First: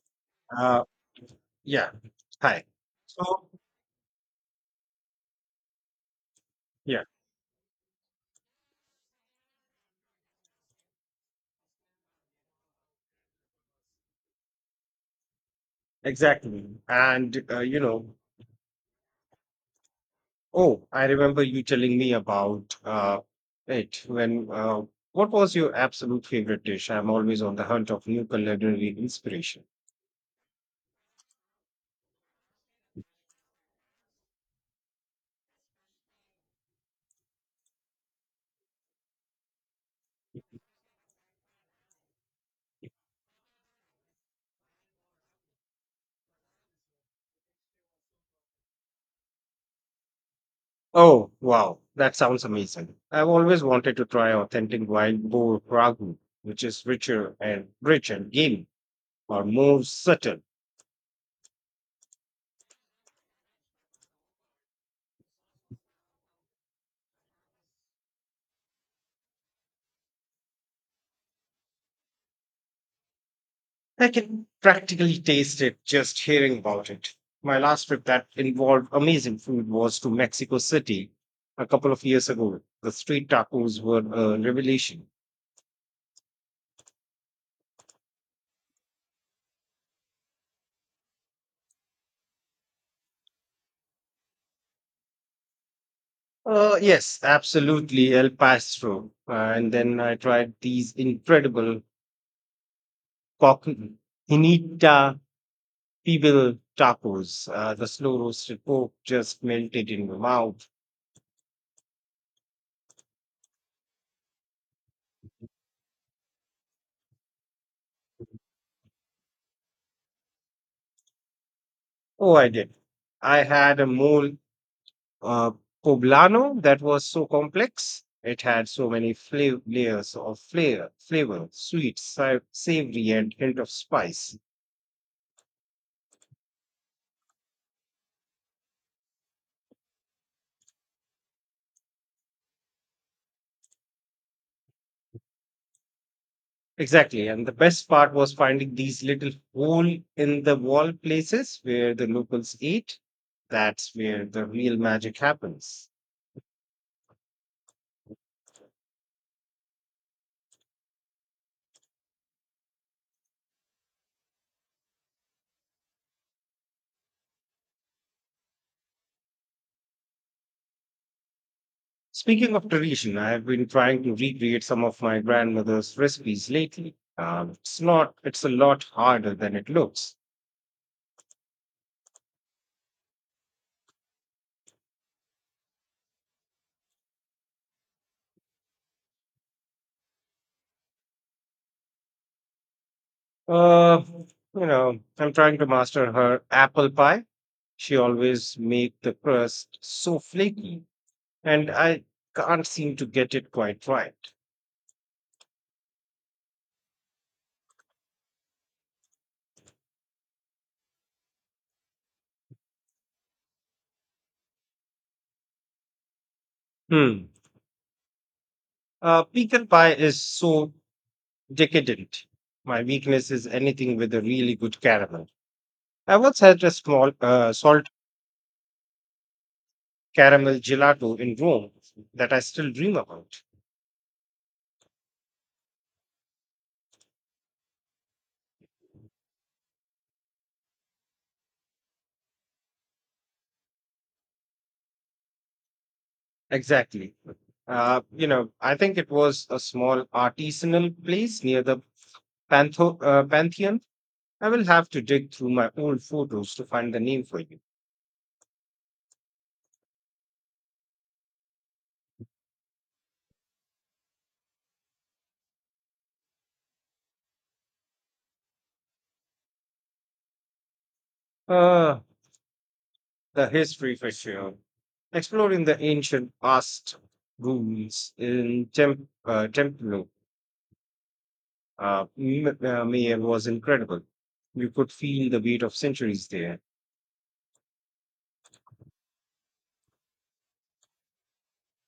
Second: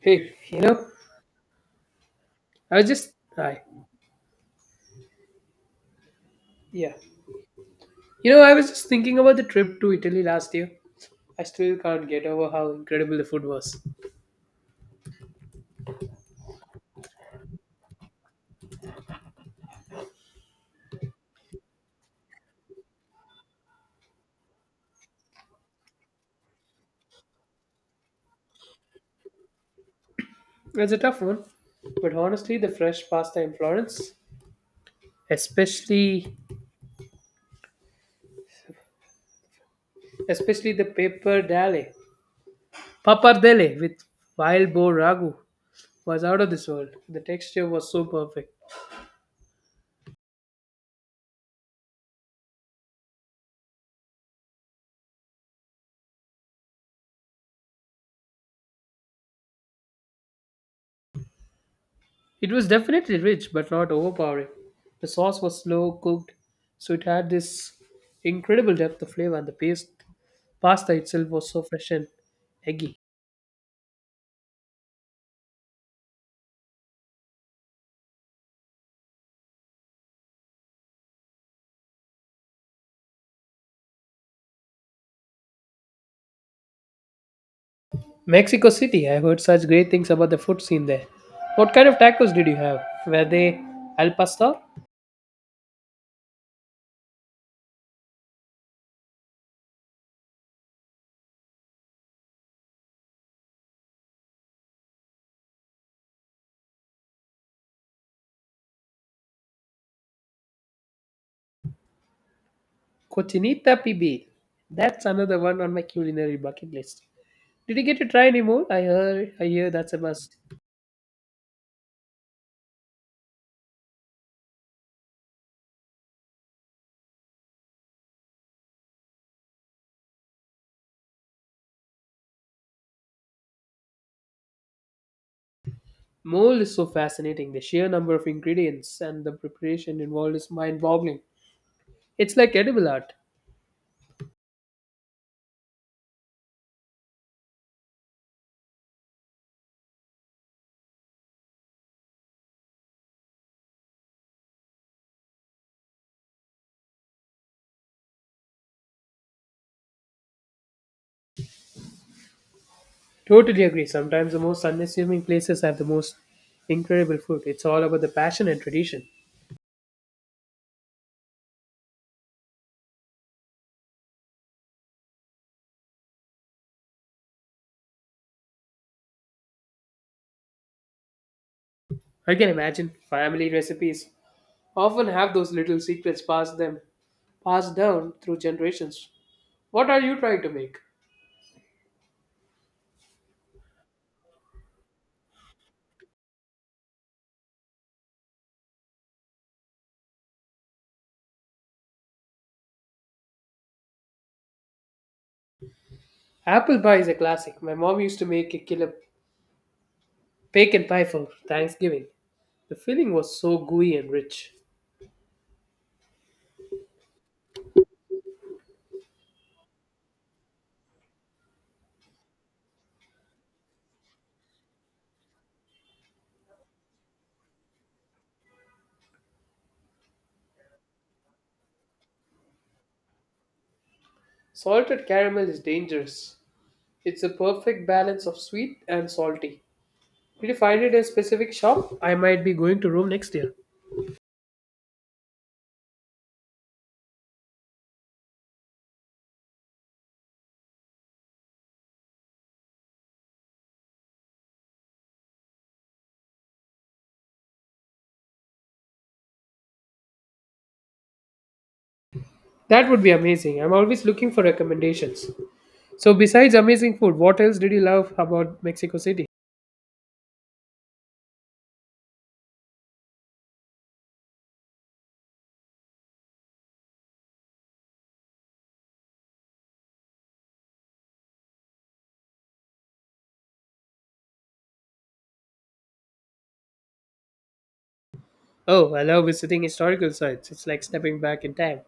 Hey, you Uh, know, yeah. Hi. I was just So, hi. Yeah. yeah, You know, I was just thinking about the trip to Italy last year. I still can't get over how incredible the food was. exactly. Oh, I remember you telling me about it when, what was your absolute favorite dish? I'm always on the hunt of new culinary inspiration. It's a tough one, but honestly, the fresh pasta in Florence, especially especially the pappardelle pappardelle with wild boar ragu, was out of this world. The texture was so perfect. Oh, wow. That sounds amazing. I've always wanted to try authentic wild boar ragu, which is richer and rich and gamey or more subtle. It was definitely rich, but not overpowering. The sauce was slow cooked, so it had this incredible depth of flavor, and the paste Pasta itself was so fresh and eggy. I can practically taste it just hearing about it. My last trip that involved amazing food was to Mexico City a couple of years ago. The street tacos were a revelation. Mexico City, I heard such great things about the food scene there. What kind of tacos did you have? Were they al pastor? Yes, absolutely, El Paso. And then I tried these incredible cocinita pibil tacos. The slow roasted pork just melted in my mouth. Cochinita pibil. That's another one on my culinary bucket list. Did you get to try any mole? I hear that's a must. Oh, I did. I had a mole uh, poblano that was so complex. It had so many layers of flavor, sweet, savory, and hint of spice. Mole is so fascinating. The sheer number of ingredients and the preparation involved is mind boggling. It's like edible art. Exactly. And the best part was finding these little hole in the wall places where the locals ate. That's where the real magic happens. Totally agree. Sometimes the most unassuming places have the most incredible food. It's all about the passion and tradition. Speaking of tradition, I have been trying to recreate some of my grandmother's recipes lately. It's not, it's a lot harder than it looks. I can imagine family recipes often have those little secrets passed down through generations. What are you trying to make? Uh, I'm trying to master her apple pie. She always make the crust so flaky, and I can't seem to get it quite right. Apple pie is a classic. My mom used to make a killer bacon pie for Thanksgiving. The filling was so gooey and rich. Hmm. Pecan pie is so decadent. My weakness is anything with a really good caramel. I once had a small salt caramel gelato in Rome that I still dream about. Salted caramel is dangerous. It's a perfect balance of sweet and salty. Did you find it in a specific shop? I might be going to Rome next year. Exactly. I think it was a small artisanal place near the Pantheon. I will have to dig through my old photos to find the name for you. That would be amazing. I'm always looking for recommendations. So, besides amazing food, what else did you love about Mexico City? Uh, the history for sure. Exploring the ancient past ruins in Templo Mayor was incredible. You could feel the weight of centuries there. Oh, I love visiting historical sites. It's like stepping back in time.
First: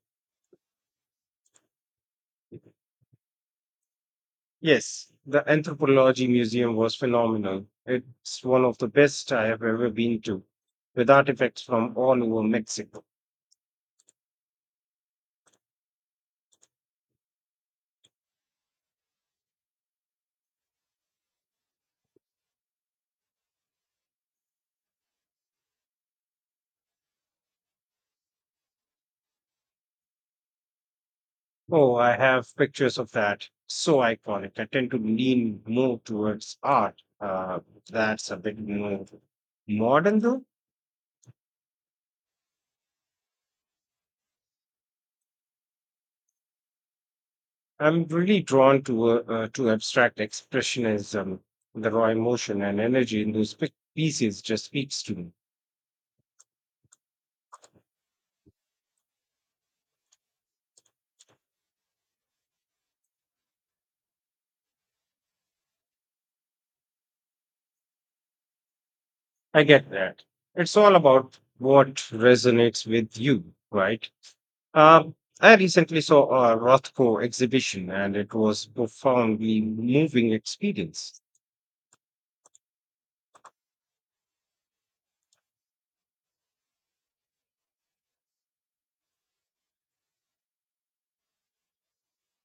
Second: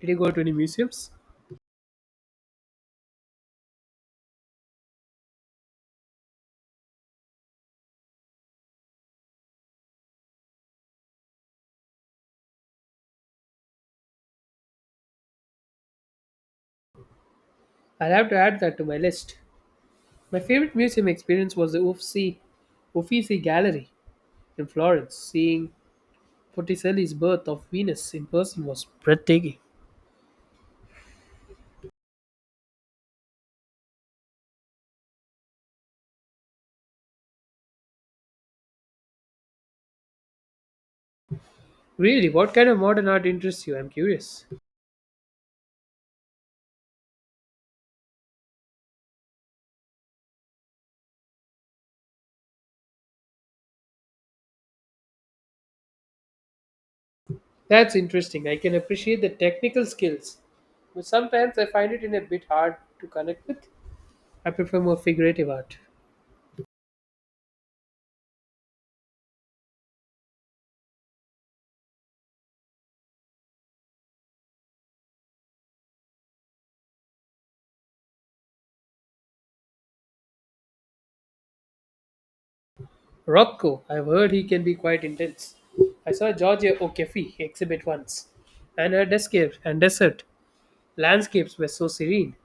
Did you go to any museums? Yes, the Anthropology Museum was phenomenal. It's one of the best I have ever been to, with artifacts from all over Mexico. I'll have to add that to my list. My favorite museum experience was the Uffizi Gallery in Florence. Seeing Botticelli's birth of Venus in person was breathtaking. Oh, I have pictures of that. So iconic. I tend to lean more towards art. That's a bit more modern, though. Really, what kind of modern art interests you? I'm curious. I'm really drawn to abstract expressionism. The raw emotion and energy in those pieces just speaks to me. That's interesting. I can appreciate the technical skills, but sometimes I find it in a bit hard to connect with. I prefer more figurative art. I get that. It's all about what resonates with you, right? I recently saw a Rothko exhibition and it was profoundly moving experience. Rothko, I've heard he can be quite intense. I saw Georgia O'Keeffe exhibit once, and her descapes and desert landscapes were so serene.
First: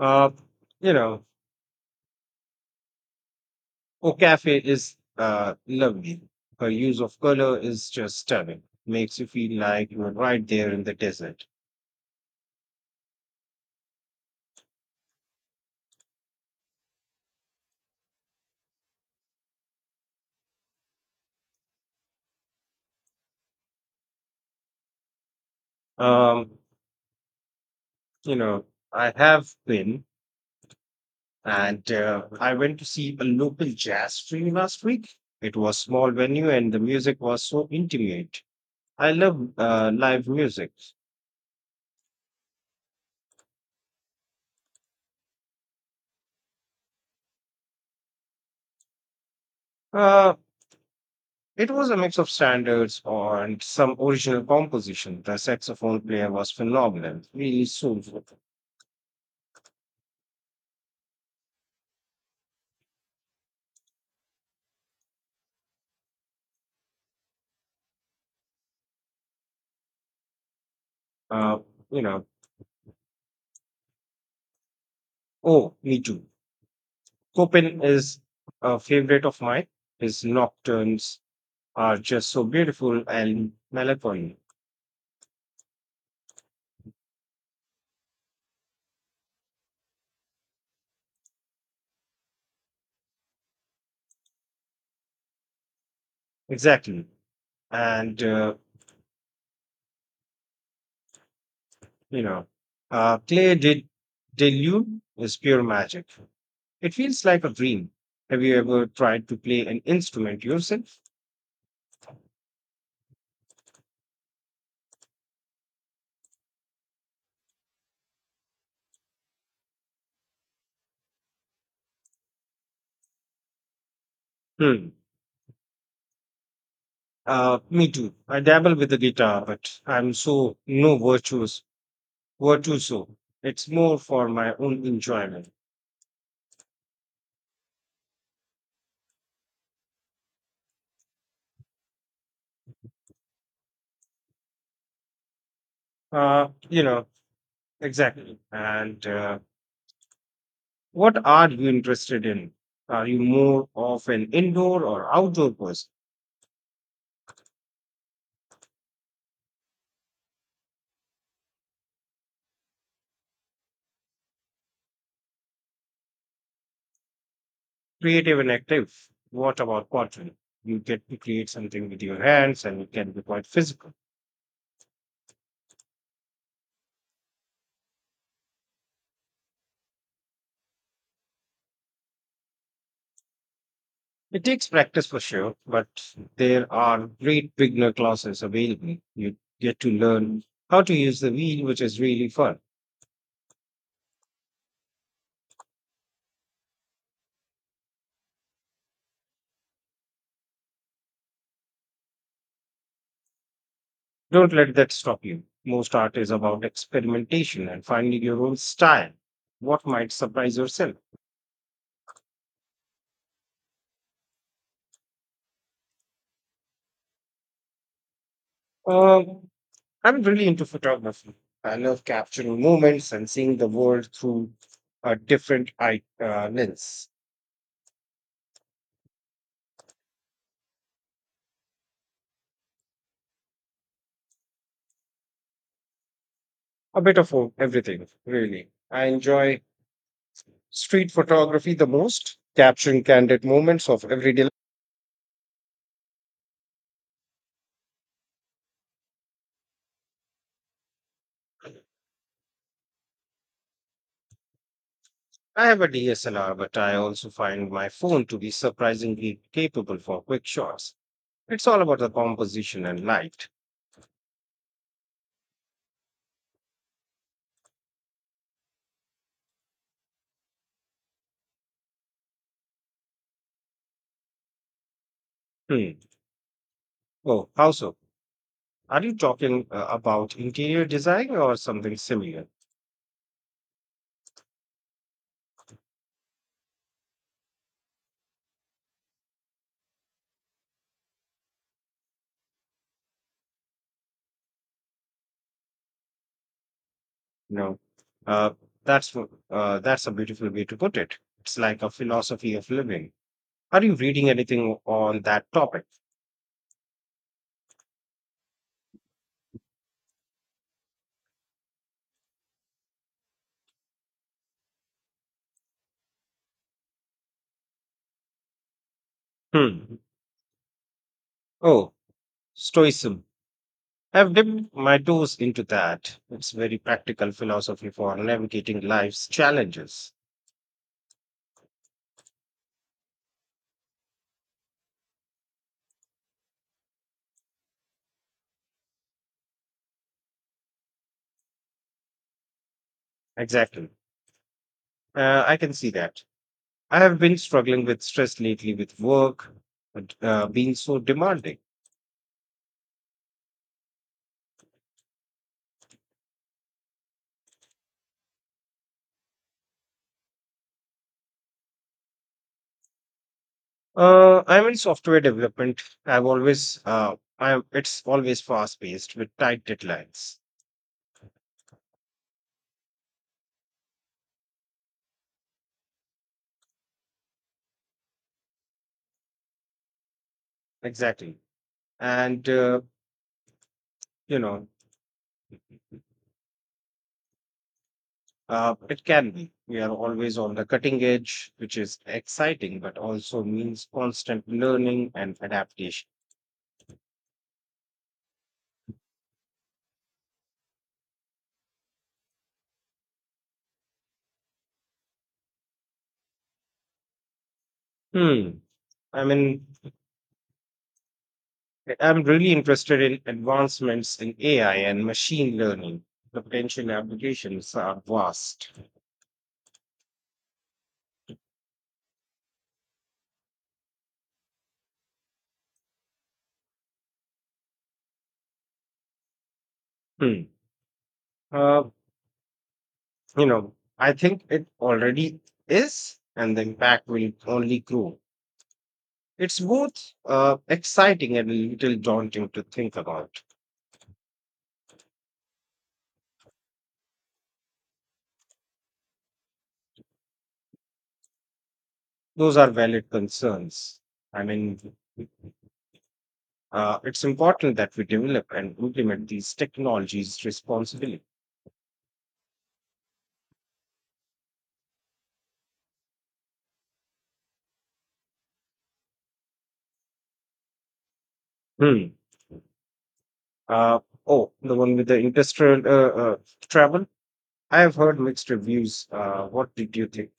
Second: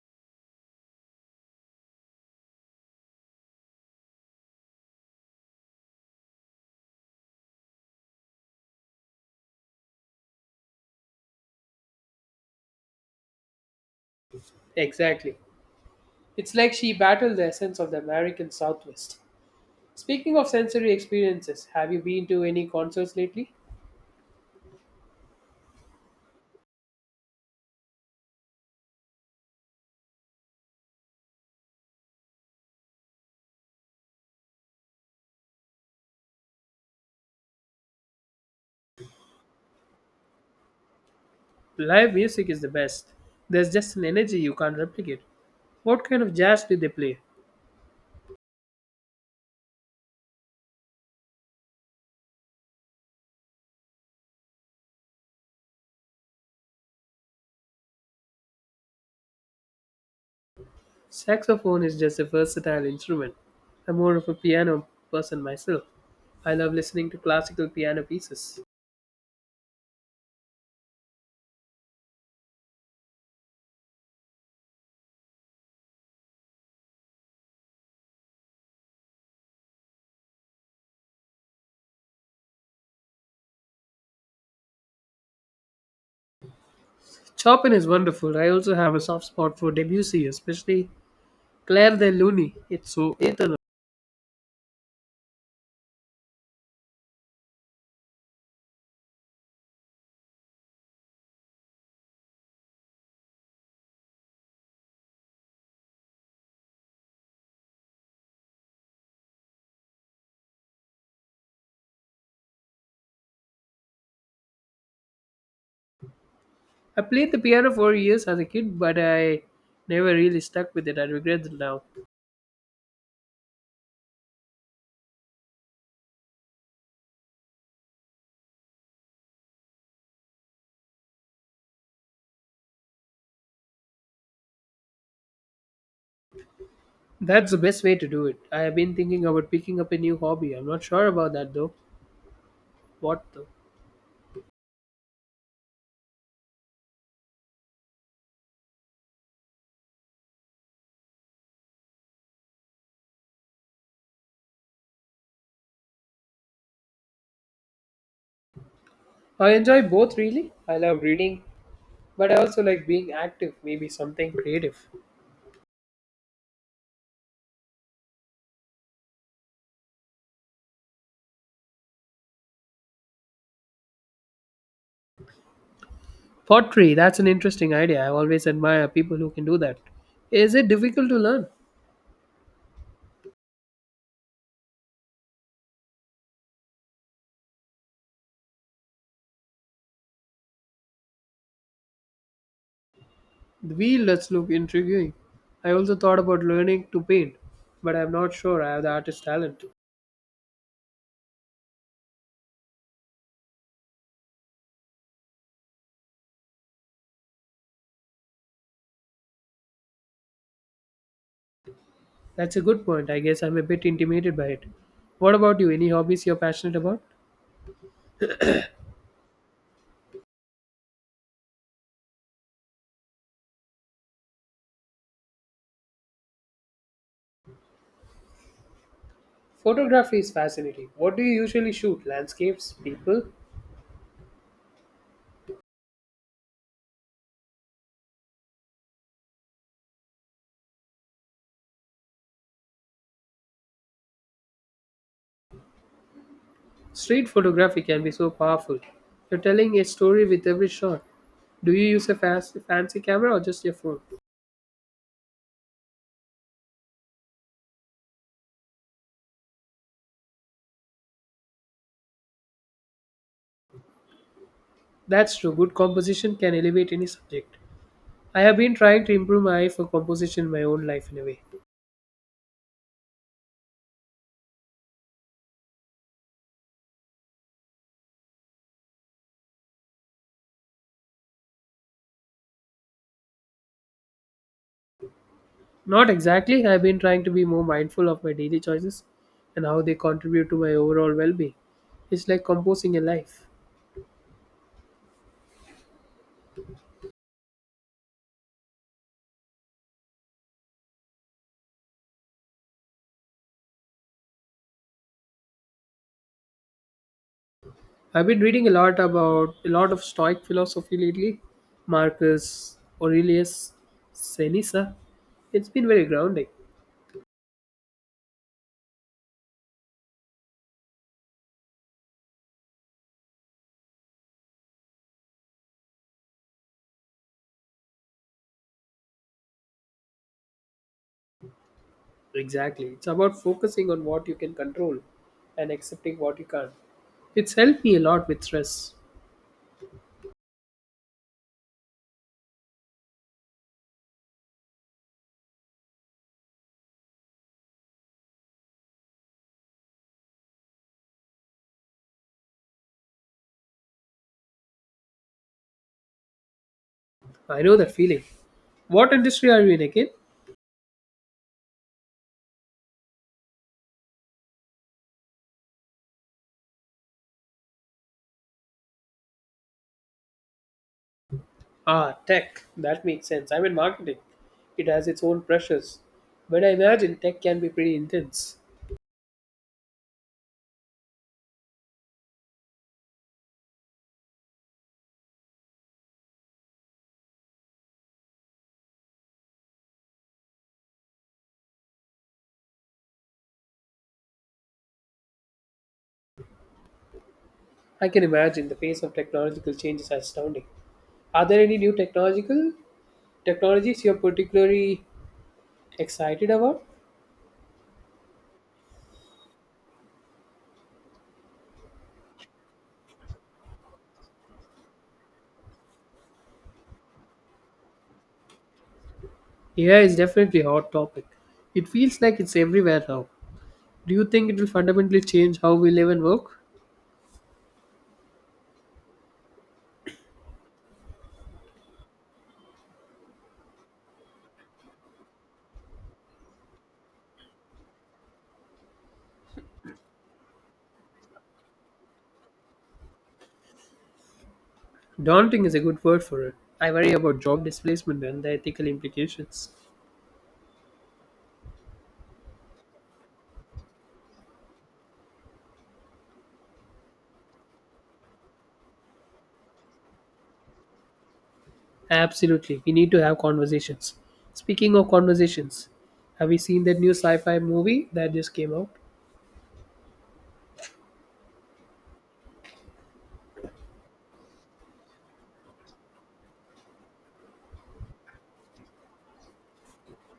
Uh, you know, Okafe is lovely. Her use of color is just stunning. Makes you feel like you're right there in the desert. Exactly. It's like she battled the essence of the American Southwest. Speaking of sensory experiences, have you been to any concerts lately? Um, you know, I have been. And I went to see a local jazz stream last week. It was small venue and the music was so intimate. I love live music. Live music is the best. There's just an energy you can't replicate. What kind of jazz did they play? Uh, it was a mix of standards and some original composition. The saxophone player was phenomenal, really soulful. Saxophone is just a versatile instrument. I'm more of a piano person myself. I love listening to classical piano pieces. Uh, you know, oh, me too. Chopin is a favorite of mine. His nocturnes are just so beautiful and melancholy. Chopin is wonderful. I also have a soft spot for Debussy, especially Claire de Lune. It's so eternal. Exactly and uh, You know, Clay did Delude is pure magic. It feels like a dream. Have you ever tried to play an instrument yourself? I played the piano for years as a kid, but I never really stuck with it. I regret it now. Hmm. Me too. I dabble with the guitar, but I'm so no virtuous virtuoso. It's more for my own enjoyment. That's the best way to do it. I have been thinking about picking up a new hobby. I'm not sure about that though. What though? Uh, you know, exactly. And What are you interested in? Are you more of an indoor or outdoor person? I enjoy both really. I love reading, but I also like being active, maybe something creative. Creative and active. What about pottery? You get to create something with your hands and it can be quite physical. Pottery, that's an interesting idea. I always admire people who can do that. Is it difficult to learn? It takes practice for sure, but there are great beginner classes available. You get to learn how to use the wheel, which is really fun. The wheel does look intriguing. I also thought about learning to paint, but I'm not sure I have the artist talent. Don't let that stop you. Most art is about experimentation and finding your own style. What might surprise yourself? That's a good point. I guess I'm a bit intimidated by it. What about you? Any hobbies you're passionate about? Um, I'm really into photography. I love capturing moments and seeing the world through a different lens. Photography is fascinating. What do you usually shoot? Landscapes? People? A bit of everything, really. I enjoy street photography the most, capturing candid moments of everyday life. Street photography can be so powerful. You're telling a story with every shot. Do you use a fast, fancy camera or just your phone? I have a DSLR, but I also find my phone to be surprisingly capable for quick shots. It's all about the composition and light. That's true. Good composition can elevate any subject. I have been trying to improve my eye for composition in my own life in a way. Hmm. Oh, how so? Are you talking about interior design or something similar? Not exactly. I've been trying to be more mindful of my daily choices and how they contribute to my overall well-being. It's like composing a life. No. Uh, that's a beautiful way to put it. It's like a philosophy of living. Are you reading anything on that topic? I've been reading a lot of Stoic philosophy lately. Marcus Aurelius Seneca. It's been very grounding. Hmm. Oh, Stoicism. I've dipped my toes into that. It's very practical philosophy for navigating life's challenges. Exactly. It's about focusing on what you can control and accepting what you can't. It's helped me a lot with stress. Exactly. I can see that. I have been struggling with stress lately with work and, being so demanding. I know that feeling. What industry are you in again? I'm in software development. I, it's always fast paced with tight deadlines. Ah, tech. That makes sense. I'm in marketing. It has its own pressures. But I imagine tech can be pretty intense. Exactly. And, uh, you know, it can be. We are always on the cutting edge, which is exciting, but also means constant learning and adaptation. I can imagine the pace of technological change is astounding. Are there any new technological technologies you're particularly excited about? Hmm. I mean, I'm really interested in advancements in AI and machine learning. The potential applications are vast. AI is definitely a hot topic. It feels like it's everywhere now. Do you think it will fundamentally change how we live and work? Hmm. Uh, you know, I think it already is, and the impact will only grow. It's both exciting and a little daunting to think about. Daunting is a good word for it. I worry about job displacement and the ethical implications. Those are valid concerns. I mean, it's important that we develop and implement these technologies responsibly. Absolutely. We need to have conversations. Speaking of conversations, have you seen that new sci fi movie that just came out? Hmm. Uh, oh, the one with the industrial travel. I have heard mixed reviews. What did you think?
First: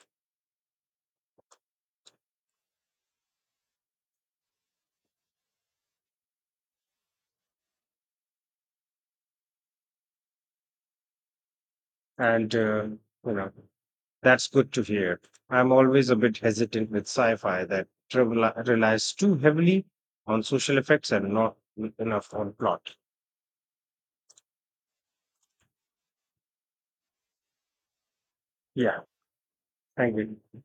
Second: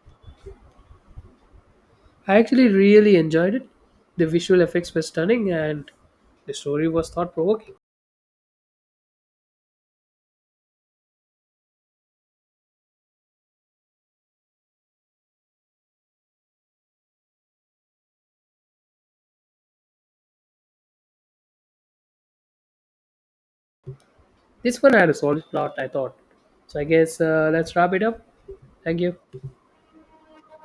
I actually really enjoyed it. The visual effects were stunning and the story was thought provoking. And uh, you know, that's good to hear. I'm always a bit hesitant with sci-fi that travel relies too heavily on social effects and not enough on plot. This one had a solid plot, I thought. So I guess let's wrap it up. Yeah, Thank you. thank you.